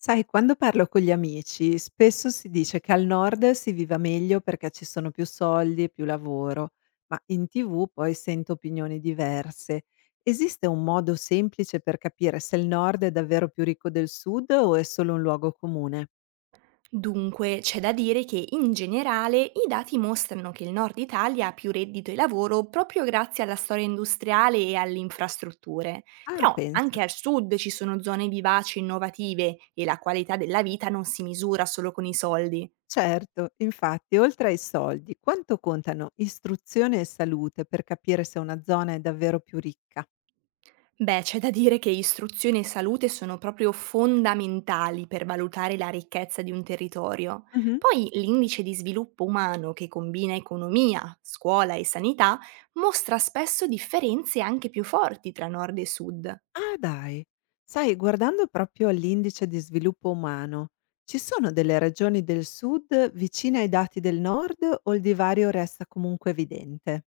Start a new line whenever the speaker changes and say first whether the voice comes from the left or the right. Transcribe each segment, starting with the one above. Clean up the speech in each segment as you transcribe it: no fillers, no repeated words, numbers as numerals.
left: Sai, quando parlo con gli amici, spesso si dice che al nord si viva meglio perché ci sono più soldi e più lavoro, ma in TV poi sento opinioni diverse. Esiste un modo semplice per capire se il nord è davvero più ricco del sud o è solo un luogo comune?
right: Dunque, c'è da dire che in generale i dati mostrano che il nord Italia ha più reddito e lavoro proprio grazie alla storia industriale e alle infrastrutture.
left: Ah,
right: Però
left: pensa.
right: anche al sud ci sono zone vivaci e innovative e la qualità della vita non si misura solo con i soldi.
left: Certo, infatti, oltre ai soldi, quanto contano istruzione e salute per capire se una zona è davvero più ricca?
right: Beh, c'è da dire che istruzione e salute sono proprio fondamentali per valutare la ricchezza di un territorio. Poi l'indice di sviluppo umano che combina economia, scuola e sanità mostra spesso differenze anche più forti tra nord e sud.
left: Ah dai, sai, guardando proprio all'Indice di sviluppo umano, ci sono delle regioni del sud vicine ai dati del nord o il divario resta comunque evidente?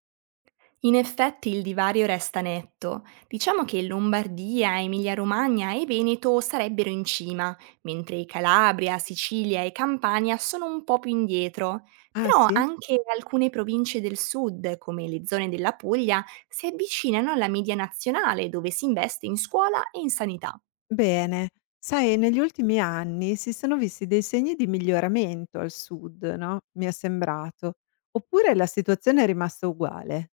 right: In effetti il divario resta netto. Diciamo che Lombardia, Emilia-Romagna e Veneto sarebbero in cima, mentre Calabria, Sicilia e Campania sono un po' più indietro.
left: Ah
right: Però
left: sì?
right: anche alcune province del sud, come le zone della Puglia, si avvicinano alla media nazionale dove si investe in scuola e in sanità.
left: Bene, sai, negli ultimi anni si sono visti dei segni di miglioramento al sud, no, mi è sembrato. Oppure la situazione è rimasta uguale?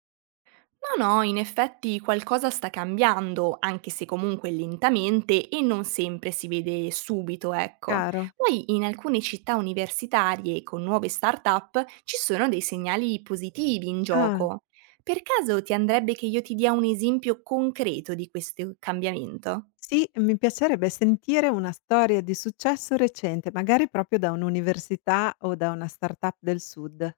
right: No, no, in effetti qualcosa sta cambiando, anche se comunque lentamente e non sempre si vede subito, ecco.
left: Chiaro?
right: Poi in alcune città universitarie con nuove start-up ci sono dei segnali positivi in
left: Ah.
right: gioco. Per caso ti andrebbe che io ti dia un esempio concreto di questo cambiamento?
left: Sì, mi piacerebbe sentire una storia di successo recente, magari proprio da un'università o da una startup del sud.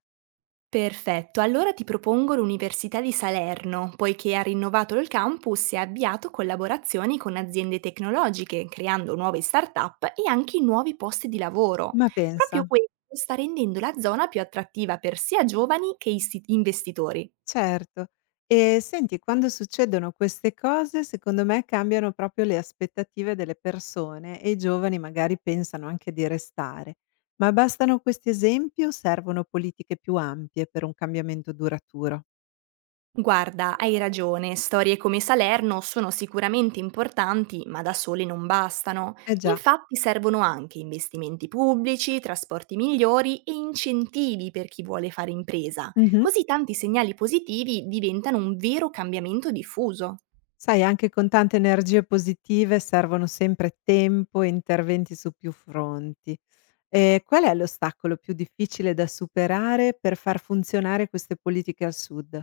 right: Perfetto, allora ti propongo l'Università di Salerno, poiché ha rinnovato il campus e ha avviato collaborazioni con aziende tecnologiche, creando nuove start-up e anche nuovi posti di lavoro.
left: Ma
right: Proprio
left: pensa,
right: questo sta rendendo la zona più attrattiva per sia giovani che investitori.
left: certo. E senti, quando succedono queste cose, secondo me cambiano proprio le aspettative delle persone e i giovani magari pensano anche di restare. Ma bastano questi esempi o servono politiche più ampie per un cambiamento duraturo?
right: Guarda, hai ragione, storie come Salerno sono sicuramente importanti, ma da sole non bastano.
left: Eh
right: Infatti servono anche investimenti pubblici, trasporti migliori e incentivi per chi vuole fare impresa.
left: già.
right: Così tanti segnali positivi diventano un vero cambiamento diffuso.
left: Sai, anche con tante energie positive servono sempre tempo e interventi su più fronti. Qual è l'ostacolo più difficile da superare per far funzionare queste politiche al sud?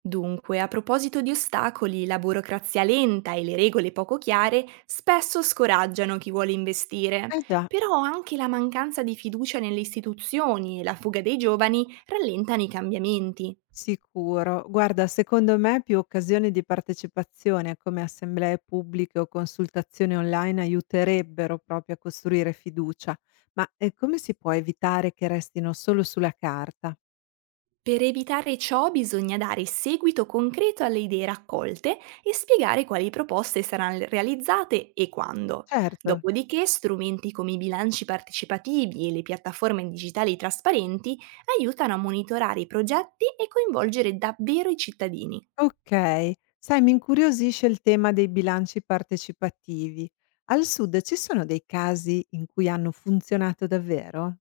right: Dunque, a proposito di ostacoli, la burocrazia lenta e le regole poco chiare spesso scoraggiano chi vuole investire,
left: Eh già.
right: però anche la mancanza di fiducia nelle istituzioni e la fuga dei giovani rallentano i cambiamenti.
left: Sicuro. Guarda, secondo me più occasioni di partecipazione come assemblee pubbliche o consultazioni online aiuterebbero proprio a costruire fiducia. Ma, come si può evitare che restino solo sulla carta?
right: Per evitare ciò bisogna dare seguito concreto alle idee raccolte e spiegare quali proposte saranno realizzate e quando.
left: Certo.
right: Dopodiché strumenti come i bilanci partecipativi e le piattaforme digitali trasparenti aiutano a monitorare i progetti e coinvolgere davvero i cittadini.
left: Okay. Sai, mi incuriosisce il tema dei bilanci partecipativi. Al sud ci sono dei casi in cui hanno funzionato davvero?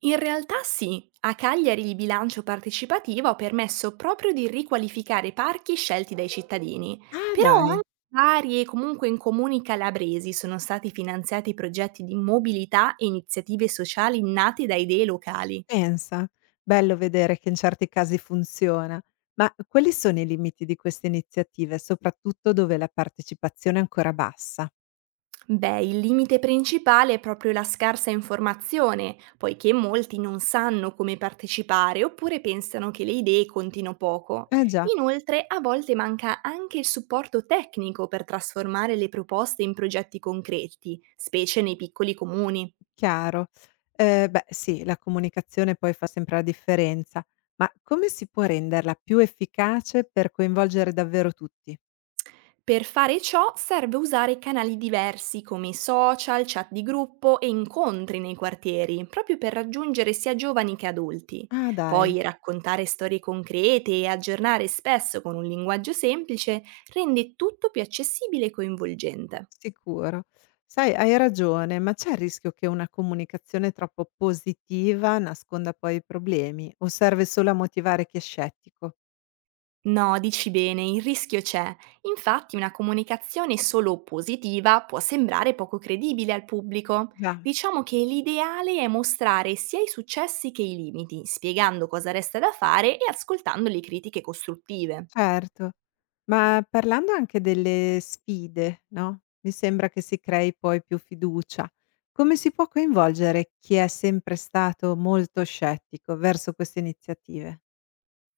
right: In realtà sì, a Cagliari il bilancio partecipativo ha permesso proprio di riqualificare parchi scelti dai cittadini,
left: Ah
right: però
left: dai,
right: anche vari e comunque in comuni calabresi sono stati finanziati progetti di mobilità e iniziative sociali nate da idee locali.
left: pensa. Bello vedere che in certi casi funziona. Ma quali sono i limiti di queste iniziative, soprattutto dove la partecipazione è ancora bassa?
right: Beh, il limite principale è proprio la scarsa informazione, poiché molti non sanno come partecipare oppure pensano che le idee contino poco.
left: Eh già,
right: Inoltre, a volte manca anche il supporto tecnico per trasformare le proposte in progetti concreti, specie nei piccoli comuni.
left: chiaro. Beh sì, la comunicazione poi fa sempre la differenza, ma come si può renderla più efficace per coinvolgere davvero tutti?
right: Per fare ciò serve usare canali diversi come i social, chat di gruppo e incontri nei quartieri, proprio per raggiungere sia giovani che adulti.
left: Ah dai.
right: Poi raccontare storie concrete e aggiornare spesso con un linguaggio semplice rende tutto più accessibile e coinvolgente.
left: Sicuro. Sai, hai ragione, ma c'è il rischio che una comunicazione troppo positiva nasconda poi i problemi o serve solo a motivare chi è scettico?
right: No, dici bene, il rischio c'è. Infatti una comunicazione solo positiva può sembrare poco credibile al pubblico.
left: Già.
right: Diciamo che l'ideale è mostrare sia i successi che i limiti, spiegando cosa resta da fare e ascoltando le critiche costruttive.
left: Certo, ma parlando anche delle sfide, no? Mi sembra che si crei poi più fiducia. Come si può coinvolgere chi è sempre stato molto scettico verso queste iniziative?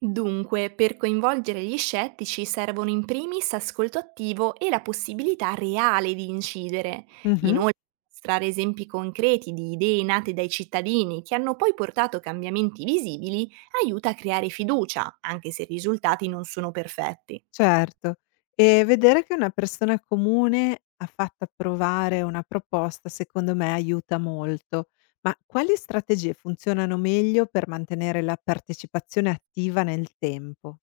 right: Dunque, per coinvolgere gli scettici servono in primis ascolto attivo e la possibilità reale di incidere. Inoltre, mostrare esempi concreti di idee nate dai cittadini che hanno poi portato cambiamenti visibili aiuta a creare fiducia, anche se i risultati non sono perfetti.
left: Certo. E vedere che una persona comune ha fatto approvare una proposta, secondo me aiuta molto. Ma quali strategie funzionano meglio per mantenere la partecipazione attiva nel tempo?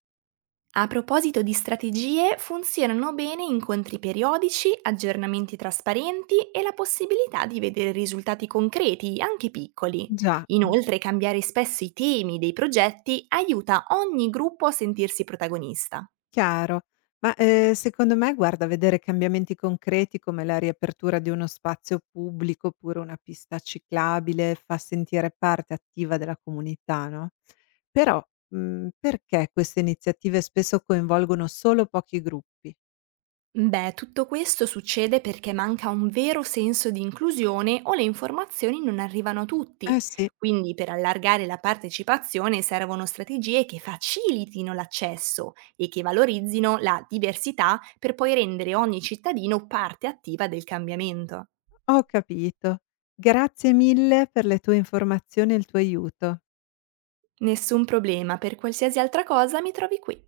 right: A proposito di strategie, funzionano bene incontri periodici, aggiornamenti trasparenti e la possibilità di vedere risultati concreti, anche piccoli.
left: Già.
right: Inoltre, cambiare spesso i temi dei progetti aiuta ogni gruppo a sentirsi protagonista.
left: Chiaro. Ma, secondo me, guarda, vedere cambiamenti concreti come la riapertura di uno spazio pubblico, oppure una pista ciclabile, fa sentire parte attiva della comunità, no, però, perché queste iniziative spesso coinvolgono solo pochi gruppi?
right: Beh, tutto questo succede perché manca un vero senso di inclusione o le informazioni non arrivano a
left: Eh
right: tutti.
left: sì,
right: Quindi per allargare la partecipazione servono strategie che facilitino l'accesso e che valorizzino la diversità per poi rendere ogni cittadino parte attiva del cambiamento.
left: ho capito. Grazie mille per le tue informazioni e il tuo aiuto.
right: Nessun problema, per qualsiasi altra cosa mi trovi qui.